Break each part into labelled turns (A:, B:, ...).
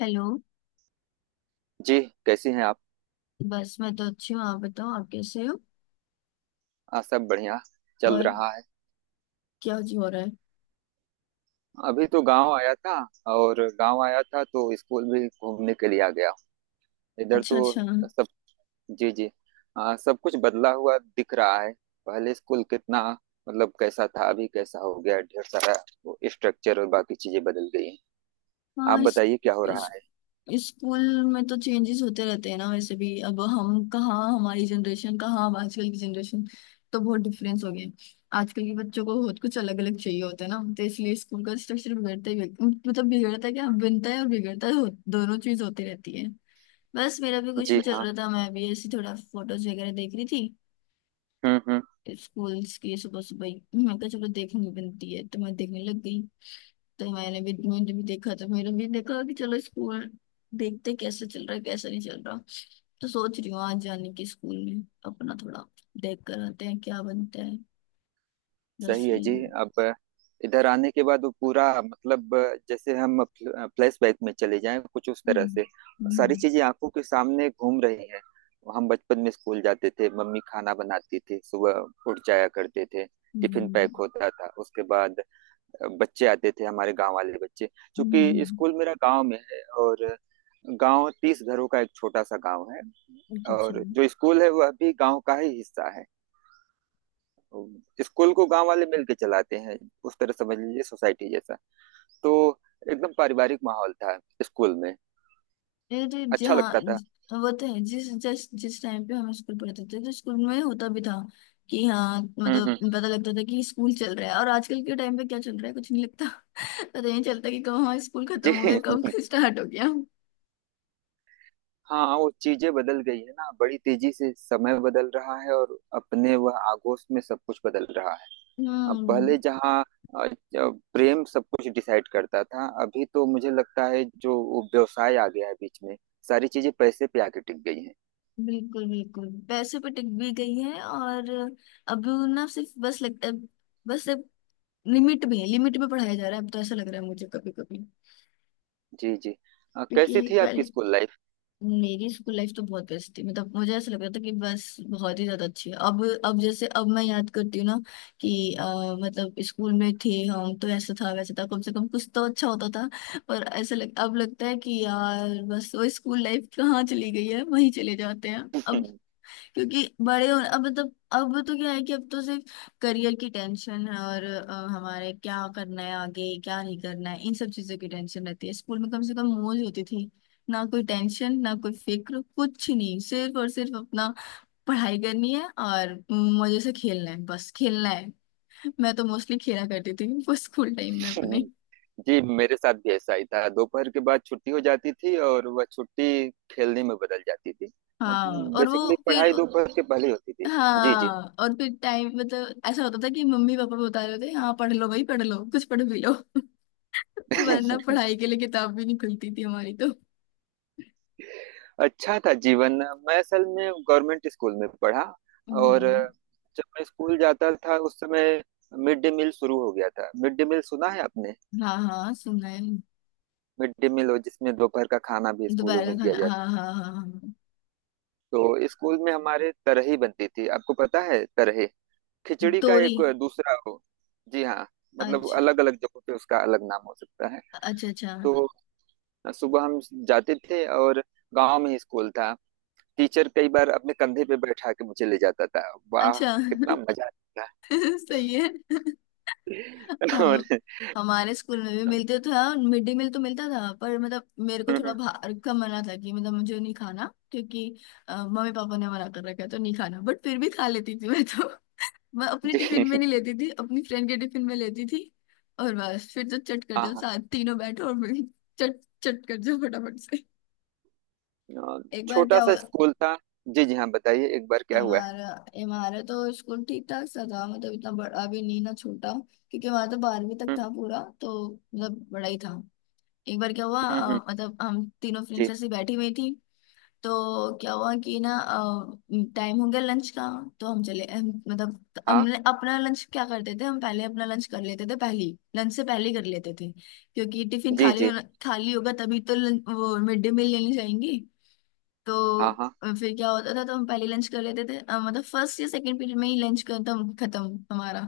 A: Hello.
B: जी। कैसी हैं आप।
A: बस मैं तो अच्छी हूँ, आप बताओ आप कैसे हो।
B: हाँ सब बढ़िया चल
A: और
B: रहा है।
A: क्या जी हो रहा है।
B: अभी तो गांव आया था। और गांव आया था तो स्कूल भी घूमने के लिए आ गया। इधर
A: अच्छा
B: तो
A: अच्छा।
B: सब। जी जी। हाँ, सब कुछ बदला हुआ दिख रहा है। पहले स्कूल कितना मतलब कैसा था, अभी कैसा हो गया ढेर सारा। वो स्ट्रक्चर और बाकी चीजें बदल गई हैं। आप
A: हाँ, इस
B: बताइए क्या हो रहा
A: इस
B: है।
A: स्कूल में तो चेंजेस होते रहते हैं ना, वैसे भी अब हम कहाँ, हमारी जनरेशन कहाँ, अब आजकल की जनरेशन तो बहुत डिफरेंस हो गया है। आजकल के बच्चों को बहुत कुछ अलग अलग चाहिए होता है ना, तो इसलिए स्कूल का स्ट्रक्चर बिगड़ता ही मतलब बिगड़ता है, क्या बनता है और बिगड़ता है, दोनों चीज होती रहती है। बस मेरा भी कुछ
B: जी
A: नहीं चल
B: हाँ।
A: रहा था, मैं भी ऐसी थोड़ा फोटोज वगैरह देख रही थी
B: हम्म।
A: स्कूल्स की। सुबह सुबह ही मैं कहा चलो देखनी बनती है तो मैं देखने लग गई। तो मैंने भी देखा तो मैंने भी देखा कि चलो स्कूल देखते कैसे चल रहा है कैसे नहीं चल रहा। तो सोच रही हूँ आज जाने की स्कूल में, अपना थोड़ा देख कर आते हैं क्या बनता है। बस
B: सही है जी।
A: यही है।
B: अब इधर आने के बाद वो पूरा मतलब जैसे हम फ्लैशबैक में चले जाएं, कुछ उस तरह
A: हम्म।
B: से सारी
A: हम्म।
B: चीजें आंखों के सामने घूम रही हैं। हम बचपन में स्कूल जाते थे, मम्मी खाना बनाती थी, सुबह उठ जाया करते थे। टिफिन
A: हम्म।
B: पैक होता था। उसके बाद बच्चे आते थे, हमारे गांव वाले बच्चे, क्योंकि
A: हम्म।
B: स्कूल मेरा गांव में है। और गांव 30 घरों का एक छोटा सा गांव है।
A: अच्छा अच्छा।
B: और जो स्कूल है वह भी गांव का ही हिस्सा है। तो स्कूल को गांव वाले मिलके चलाते हैं। उस तरह समझ लीजिए, सोसाइटी जैसा। तो एकदम पारिवारिक माहौल था स्कूल में।
A: अरे
B: अच्छा
A: जहाँ
B: लगता था।
A: वो तो है, जिस जिस जिस टाइम पे हम स्कूल पढ़ते थे तो स्कूल में होता भी था कि हाँ मतलब
B: हम्म।
A: पता लगता था कि स्कूल चल रहा है, और आजकल के टाइम पे क्या चल रहा है कुछ नहीं लगता। पता नहीं चलता कि कब हमारा स्कूल
B: जी।
A: खत्म हो गया, कब स्टार्ट हो गया।
B: हाँ, वो चीजें बदल गई है ना। बड़ी तेजी से समय बदल रहा है और अपने वह आगोश में सब कुछ बदल रहा है। अब पहले
A: हम्म।
B: जहाँ प्रेम सब कुछ डिसाइड करता था, अभी तो मुझे लगता है जो वो व्यवसाय आ गया है बीच में। सारी चीजें पैसे पे आके टिक गई हैं।
A: बिल्कुल बिल्कुल पैसे पे टिक भी गई है। और अब ना सिर्फ बस लगता है, बस अब लिमिट में है, लिमिट में पढ़ाया जा रहा है, अब तो ऐसा लग रहा है मुझे कभी कभी।
B: जी जी। कैसी
A: क्योंकि
B: थी आपकी
A: पहले
B: स्कूल लाइफ।
A: मेरी स्कूल लाइफ तो बहुत बेस्ट थी, मतलब मुझे ऐसा लगता था कि बस बहुत ही ज्यादा अच्छी है। अब जैसे अब मैं याद करती हूँ ना कि मतलब स्कूल में थे हम तो ऐसा था वैसा था, कम से कम कुछ तो अच्छा होता था। अब लगता है कि यार बस वो स्कूल लाइफ कहाँ चली गई है, वहीं चले जाते हैं अब। क्योंकि बड़े हो अब मतलब अब तो क्या है कि अब तो सिर्फ करियर की टेंशन है, और हमारे क्या करना है आगे क्या नहीं करना है इन सब चीजों की टेंशन रहती है। स्कूल में कम से कम मौज होती थी, ना कोई टेंशन ना कोई फिक्र कुछ नहीं, सिर्फ और सिर्फ अपना पढ़ाई करनी है और मजे से खेलना है, बस खेलना है। मैं तो मोस्टली खेला करती थी वो स्कूल टाइम में अपने।
B: जी मेरे साथ भी ऐसा ही था। दोपहर के बाद छुट्टी हो जाती थी और वह छुट्टी खेलने में बदल जाती थी। अब
A: हाँ और वो
B: बेसिकली
A: फिर
B: पढ़ाई दोपहर के पहले होती थी। जी जी।
A: हाँ और फिर टाइम मतलब ऐसा होता था कि मम्मी पापा बता रहे होते हाँ पढ़ लो भाई पढ़ लो कुछ पढ़ भी लो, वरना पढ़ाई के लिए किताब भी नहीं खुलती थी हमारी तो।
B: अच्छा था जीवन। मैं असल में गवर्नमेंट स्कूल में पढ़ा। और
A: हम्म।
B: जब मैं स्कूल जाता था उस समय मिड डे मील शुरू हो गया था। मिड डे मील सुना है आपने।
A: हाँ हाँ सुना है।
B: मिड डे मील हो जिसमें दोपहर का खाना भी स्कूलों
A: दोपहर का
B: में दिया
A: खाना,
B: जाता।
A: हाँ हाँ हाँ हाँ।
B: तो स्कूल में हमारे तरही बनती थी। आपको पता है तरही
A: हाँ।
B: खिचड़ी का
A: तोरी।
B: एक दूसरा हो। जी हाँ। मतलब
A: अच्छा।
B: अलग अलग जगहों पे उसका अलग नाम हो सकता है।
A: अच्छा अच्छा
B: तो सुबह हम जाते थे और गांव में ही स्कूल था। टीचर कई बार अपने कंधे पे बैठा के मुझे ले जाता था। वाह।
A: अच्छा।
B: कितना मजा आता
A: सही है।
B: था।
A: हम
B: और
A: हमारे स्कूल में भी मिलते तो था, मिड डे मील तो मिलता था पर मतलब मेरे को थोड़ा बाहर का मना था कि मतलब मुझे नहीं खाना, क्योंकि मम्मी पापा ने मना कर रखा है तो नहीं खाना, बट फिर भी खा लेती थी मैं तो। मैं अपने
B: जी।
A: टिफिन में नहीं लेती थी, अपनी फ्रेंड के टिफिन में लेती थी। और बस फिर तो चट कर दो,
B: हाँ
A: साथ तीनों बैठो और फिर चट चट कर जाओ फटाफट से।
B: हाँ,
A: एक बार
B: छोटा
A: क्या
B: सा
A: हुआ।
B: स्कूल था। जी जी। हाँ बताइए एक बार क्या हुआ है।
A: हमारा हमारा तो स्कूल ठीक ठाक सा था, मतलब इतना बड़ा भी नहीं ना छोटा। क्योंकि हमारा तो 12वीं तक
B: हम्म,
A: था पूरा, तो मतलब बड़ा ही था। एक बार क्या हुआ,
B: हम्म, हम्म,
A: मतलब हम तीनों
B: जी।
A: फ्रेंड्स ऐसे बैठी हुई थी। तो क्या हुआ कि ना टाइम हो गया लंच का, तो मतलब
B: हाँ
A: हमने अपना लंच क्या करते थे, हम पहले अपना लंच कर लेते थे पहले, लंच से पहले ही कर लेते थे। क्योंकि टिफिन
B: जी
A: खाली
B: जी।
A: होना, खाली होगा तभी तो लंच, वो मिड डे मील लेने जाएंगे।
B: हाँ
A: तो
B: हाँ।
A: फिर क्या होता था, तो हम पहले लंच कर लेते थे, मतलब फर्स्ट या सेकंड पीरियड में ही लंच खत्म खत्म हमारा।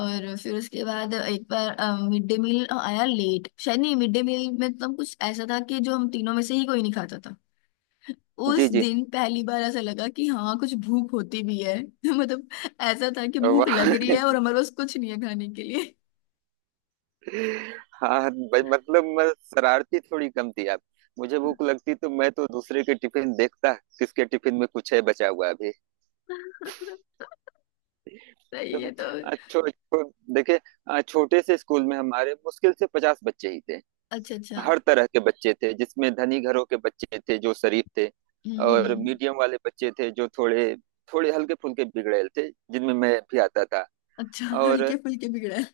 A: और फिर उसके बाद एक बार मिड डे मील आया लेट, शायद नहीं मिड डे मील में तो कुछ ऐसा था कि जो हम तीनों में से ही कोई नहीं खाता था।
B: जी
A: उस
B: जी।
A: दिन पहली बार ऐसा लगा कि हाँ कुछ भूख होती भी है मतलब ऐसा था कि भूख
B: वाह।
A: लग रही है और हमारे पास कुछ नहीं है खाने के लिए।
B: हाँ भाई, मतलब मैं शरारती थोड़ी कम थी आप। मुझे भूख लगती तो मैं तो दूसरे के टिफिन देखता, किसके टिफिन में कुछ है बचा हुआ अभी।
A: सही
B: तो
A: है तो।
B: आ, छो, छो, देखिए। छोटे से स्कूल में हमारे मुश्किल से 50 बच्चे ही थे।
A: अच्छा अच्छा।
B: हर तरह के बच्चे थे, जिसमें धनी घरों के बच्चे थे जो शरीफ थे।
A: हम्म।
B: और
A: हम्म।
B: मीडियम वाले बच्चे थे जो थोड़े थोड़े हल्के फुल्के बिगड़ेल थे, जिनमें मैं भी आता था।
A: अच्छा
B: और
A: हल्के फुल्के बिगड़ा है।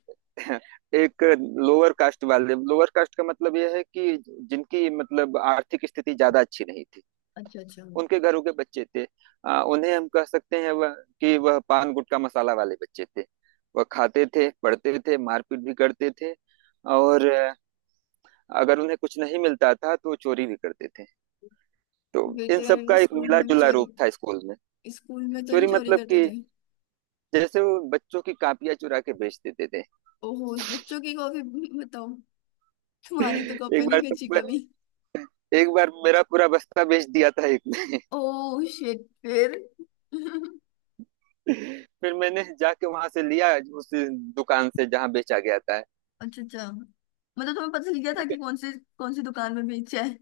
B: एक लोअर कास्ट वाले, लोअर कास्ट का मतलब यह है कि जिनकी मतलब आर्थिक स्थिति ज्यादा अच्छी नहीं थी,
A: अच्छा अच्छा।
B: उनके घरों के बच्चे थे। उन्हें हम कह सकते हैं वह कि वह पान गुटखा मसाला वाले बच्चे थे। वह खाते थे, पढ़ते थे, मारपीट भी करते थे। और अगर उन्हें कुछ नहीं मिलता था तो चोरी भी करते थे। तो
A: फिर
B: इन
A: तो
B: सब
A: यार वो
B: का एक
A: स्कूल
B: मिला
A: में भी
B: जुला रूप
A: चोरी,
B: था स्कूल में।
A: स्कूल में तो नहीं
B: चोरी
A: चोरी
B: मतलब
A: करते
B: कि
A: थे।
B: जैसे वो बच्चों की कापियां चुरा के बेच देते थे।
A: ओहो उस बच्चों की कॉपी। बताओ। तुम्हारी तो
B: एक
A: कॉपी नहीं
B: बार तो
A: बेची कभी।
B: एक बार मेरा पूरा बस्ता बेच दिया था एक ने।
A: ओह शिट फिर।
B: फिर मैंने जाके वहां से लिया, उस दुकान से जहाँ बेचा गया था।
A: अच्छा अच्छा, मतलब तुम्हें पता चल गया था
B: ठीक
A: कि
B: है।
A: कौन सी, कौन सी दुकान में बेचा है।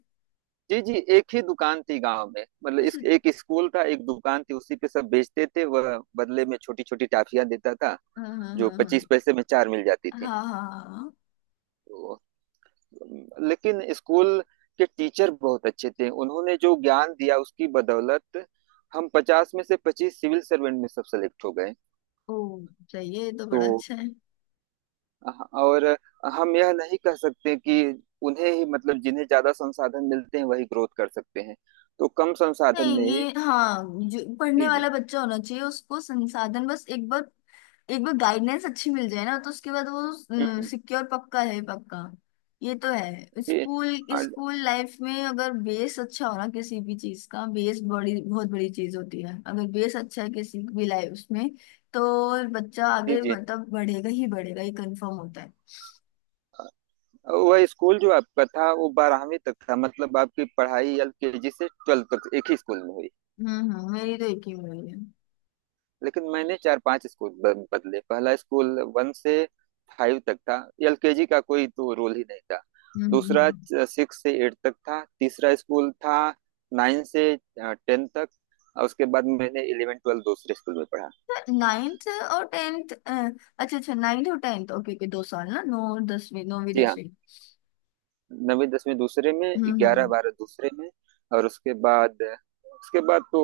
B: जी जी। एक ही दुकान थी गांव में, मतलब इस
A: अच्छा।
B: एक स्कूल था, एक दुकान थी, उसी पे सब बेचते थे। वह बदले में छोटी छोटी टाफियां देता था
A: हाँ हाँ
B: जो
A: हाँ हाँ
B: 25 पैसे में चार मिल जाती
A: हाँ
B: थी।
A: हाँ हाँ, हाँ।
B: तो, लेकिन स्कूल के टीचर बहुत अच्छे थे। उन्होंने जो ज्ञान दिया उसकी बदौलत हम 50 में से 25 सिविल सर्वेंट में सब सेलेक्ट हो गए।
A: ओ सही है ये तो
B: तो
A: बड़ा अच्छा है।
B: हाँ, और हम यह नहीं कह सकते कि उन्हें ही मतलब जिन्हें ज्यादा संसाधन मिलते हैं वही ग्रोथ कर सकते हैं। तो कम संसाधन में
A: नहीं
B: ही।
A: ये, हाँ जो पढ़ने
B: जी जी।
A: वाला बच्चा होना चाहिए उसको संसाधन बस एक बार, एक बार गाइडेंस अच्छी मिल जाए ना, तो उसके बाद वो
B: हम्म,
A: सिक्योर पक्का है पक्का। ये तो है,
B: जी।
A: स्कूल
B: हाँ
A: स्कूल लाइफ में अगर बेस अच्छा हो ना, किसी भी चीज का बेस बड़ी बहुत बड़ी चीज होती है, अगर बेस अच्छा है किसी भी लाइफ उसमें तो बच्चा
B: जी
A: आगे
B: जी।
A: मतलब बढ़ेगा ही बढ़ेगा, ये कंफर्म होता है।
B: वह स्कूल जो आपका था वो 12वीं तक था, मतलब आपकी पढ़ाई एलकेजी से ट्वेल्थ तक एक ही स्कूल में हुई।
A: हम्म। मेरी तो एक ही उम्मीद है। हम्म।
B: लेकिन मैंने चार पांच स्कूल बदले। पहला स्कूल वन से फाइव तक था। एलकेजी का कोई तो रोल ही नहीं था।
A: हम्म।
B: दूसरा
A: हम्म।
B: सिक्स से एट तक था। तीसरा स्कूल था नाइन से टेन तक। और उसके बाद मैंने इलेवन ट्वेल्व दूसरे स्कूल में पढ़ा।
A: नाइन्थ और टेंथ। अच्छा अच्छा, नाइन्थ और टेंथ, ओके ओके 2 साल ना, नौ और 10वीं, नौवीं
B: जी हाँ।
A: दसवीं
B: नवीं दसवीं दूसरे में,
A: हम्म।
B: ग्यारह
A: हम्म।
B: बारह दूसरे में। और उसके बाद तो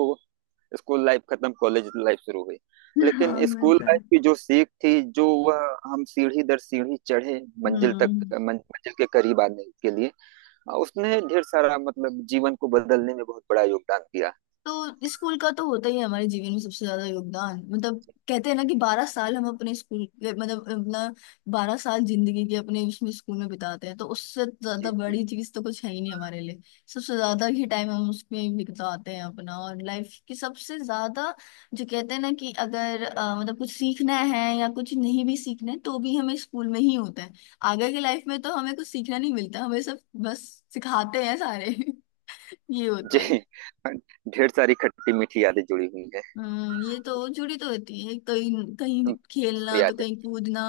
B: स्कूल लाइफ खत्म, कॉलेज लाइफ शुरू हुई।
A: हाँ,
B: लेकिन
A: वो
B: स्कूल
A: तो है।
B: लाइफ की जो सीख थी, जो वह हम सीढ़ी दर सीढ़ी चढ़े मंजिल तक
A: हम्म।
B: मंजिल के करीब आने के लिए, उसने ढेर सारा मतलब जीवन को बदलने में बहुत बड़ा योगदान दिया।
A: तो स्कूल का तो होता ही है हमारे जीवन में सबसे ज्यादा योगदान मतलब, कहते हैं ना कि 12 साल हम अपने स्कूल मतलब अपना 12 साल जिंदगी के अपने उसमें स्कूल में बिताते हैं, तो उससे ज्यादा
B: जी जी।
A: बड़ी चीज तो कुछ है ही नहीं हमारे लिए। सबसे ज्यादा ही टाइम हम उसमें बिताते हैं अपना, और लाइफ की सबसे ज्यादा जो कहते हैं ना कि अगर मतलब कुछ सीखना है या कुछ नहीं भी सीखना है तो भी हमें स्कूल में ही होता है। आगे की लाइफ में तो हमें कुछ सीखना नहीं मिलता, हमें सब बस सिखाते हैं सारे। ये होता है।
B: जी। ढेर सारी खट्टी मीठी यादें जुड़ी हुई हैं।
A: ये
B: एकदम
A: तो जुड़ी तो होती है, कहीं कहीं
B: से
A: खेलना तो
B: यादें।
A: कहीं कूदना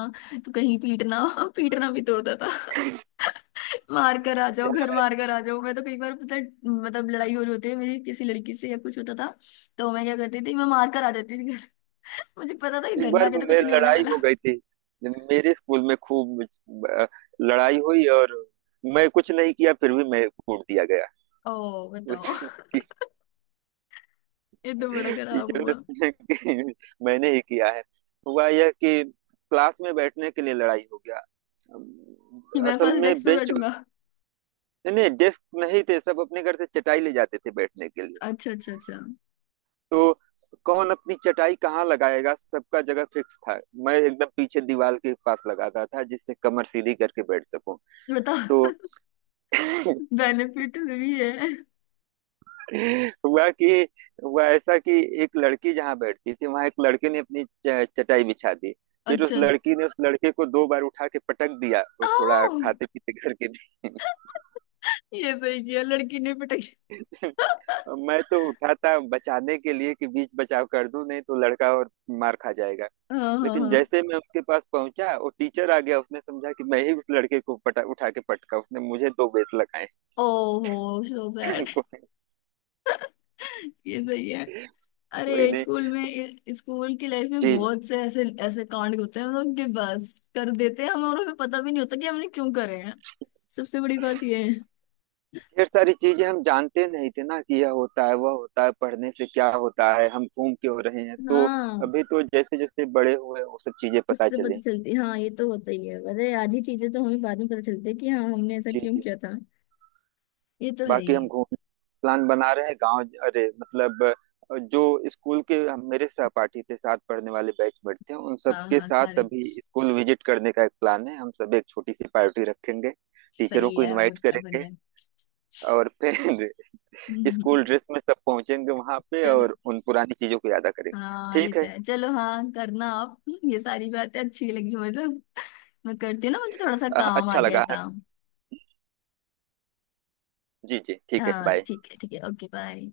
A: तो कहीं पीटना। पीटना भी तो होता था। मार कर आ
B: अरे
A: जाओ घर,
B: हाँ,
A: मार कर आ जाओ। मैं तो कई बार पता है, मतलब लड़ाई हो रही होती है मेरी किसी लड़की से या कुछ होता था, तो मैं क्या करती थी मैं मार कर आ जाती थी घर। मुझे पता था कि
B: एक
A: घर में
B: बार
A: आके तो कुछ
B: मेरी
A: नहीं होने
B: लड़ाई
A: वाला।
B: हो गई थी मेरे स्कूल में खूब। अ, लड़ाई हुई और मैं कुछ नहीं किया फिर भी मैं कूट दिया गया।
A: ओ बताओ। ये तो बड़ा खराब
B: टीचर
A: हुआ।
B: ने कि मैंने ही किया है। हुआ यह कि क्लास में बैठने के लिए लड़ाई हो गया। अम,
A: कि मैं
B: असल
A: फर्स्ट
B: में
A: डेस्क पे
B: बेंच,
A: बैठूंगा।
B: नहीं नहीं डेस्क नहीं थे, सब अपने घर से चटाई ले जाते थे बैठने के लिए।
A: अच्छा अच्छा अच्छा।
B: तो कौन अपनी चटाई कहाँ लगाएगा, सबका जगह फिक्स था। मैं एकदम पीछे दीवार के पास लगाता था जिससे कमर सीधी करके बैठ सकूं।
A: बताओ।
B: तो
A: बेनिफिट भी है।
B: हुआ कि हुआ ऐसा कि एक लड़की जहाँ बैठती थी वहां एक लड़के ने अपनी चटाई बिछा दी। फिर उस
A: अच्छा।
B: लड़की ने उस लड़के को दो बार उठा के पटक दिया। वो
A: ओ
B: थोड़ा खाते पीते करके थे।
A: ये सही किया लड़की ने पिटाई।
B: मैं तो उठा था बचाने के लिए कि बीच बचाव कर दूं, नहीं तो लड़का और मार खा जाएगा।
A: हाँ हाँ
B: लेकिन
A: हाँ।
B: जैसे मैं उसके पास पहुंचा वो टीचर आ गया, उसने समझा कि मैं ही उस लड़के को पटा उठा के पटका। उसने मुझे दो बेत लगाए।
A: ओहो सो सैड।
B: को,
A: ये सही है।
B: कोई
A: अरे
B: नहीं।
A: स्कूल में स्कूल की लाइफ में
B: जी।
A: बहुत से ऐसे ऐसे कांड होते हैं, मतलब कि बस कर देते हैं हमें और हमें पता भी नहीं होता कि हमने क्यों करे हैं। सबसे बड़ी बात ये है।
B: ढेर सारी चीजें हम जानते नहीं थे ना कि यह होता है वह होता है, पढ़ने से क्या होता है, हम घूम क्यों रहे हैं। तो
A: हाँ
B: अभी तो जैसे जैसे बड़े हुए वो सब चीजें पता
A: उससे पता
B: चले।
A: चलती, हाँ ये तो होता ही है, पता है आधी चीजें तो हमें बाद में पता चलती है कि हाँ हमने ऐसा
B: जी
A: क्यों
B: जी।
A: किया था। ये तो है
B: बाकी
A: ही।
B: हम घूम प्लान बना रहे हैं गांव। अरे मतलब जो स्कूल के मेरे सहपाठी थे, साथ पढ़ने वाले बैचमेट थे, उन
A: हाँ
B: सबके
A: हाँ
B: साथ
A: सारे।
B: अभी स्कूल विजिट करने का एक प्लान है। हम सब एक छोटी सी पार्टी रखेंगे, टीचरों
A: सही
B: को
A: है और
B: इनवाइट
A: क्या
B: करेंगे।
A: बढ़िया।
B: और फिर
A: हम्म,
B: स्कूल ड्रेस में सब पहुंचेंगे वहां पे
A: चलो
B: और उन पुरानी चीजों को यादा करेंगे।
A: हाँ ये
B: ठीक
A: तो
B: है।
A: है चलो, हाँ करना आप, ये सारी बातें अच्छी लगी मतलब। मैं करती हूँ ना मुझे थोड़ा सा काम आ
B: अच्छा
A: गया है
B: लगा।
A: काम।
B: जी जी ठीक है
A: हाँ
B: बाय।
A: ठीक है ठीक है, ओके बाय।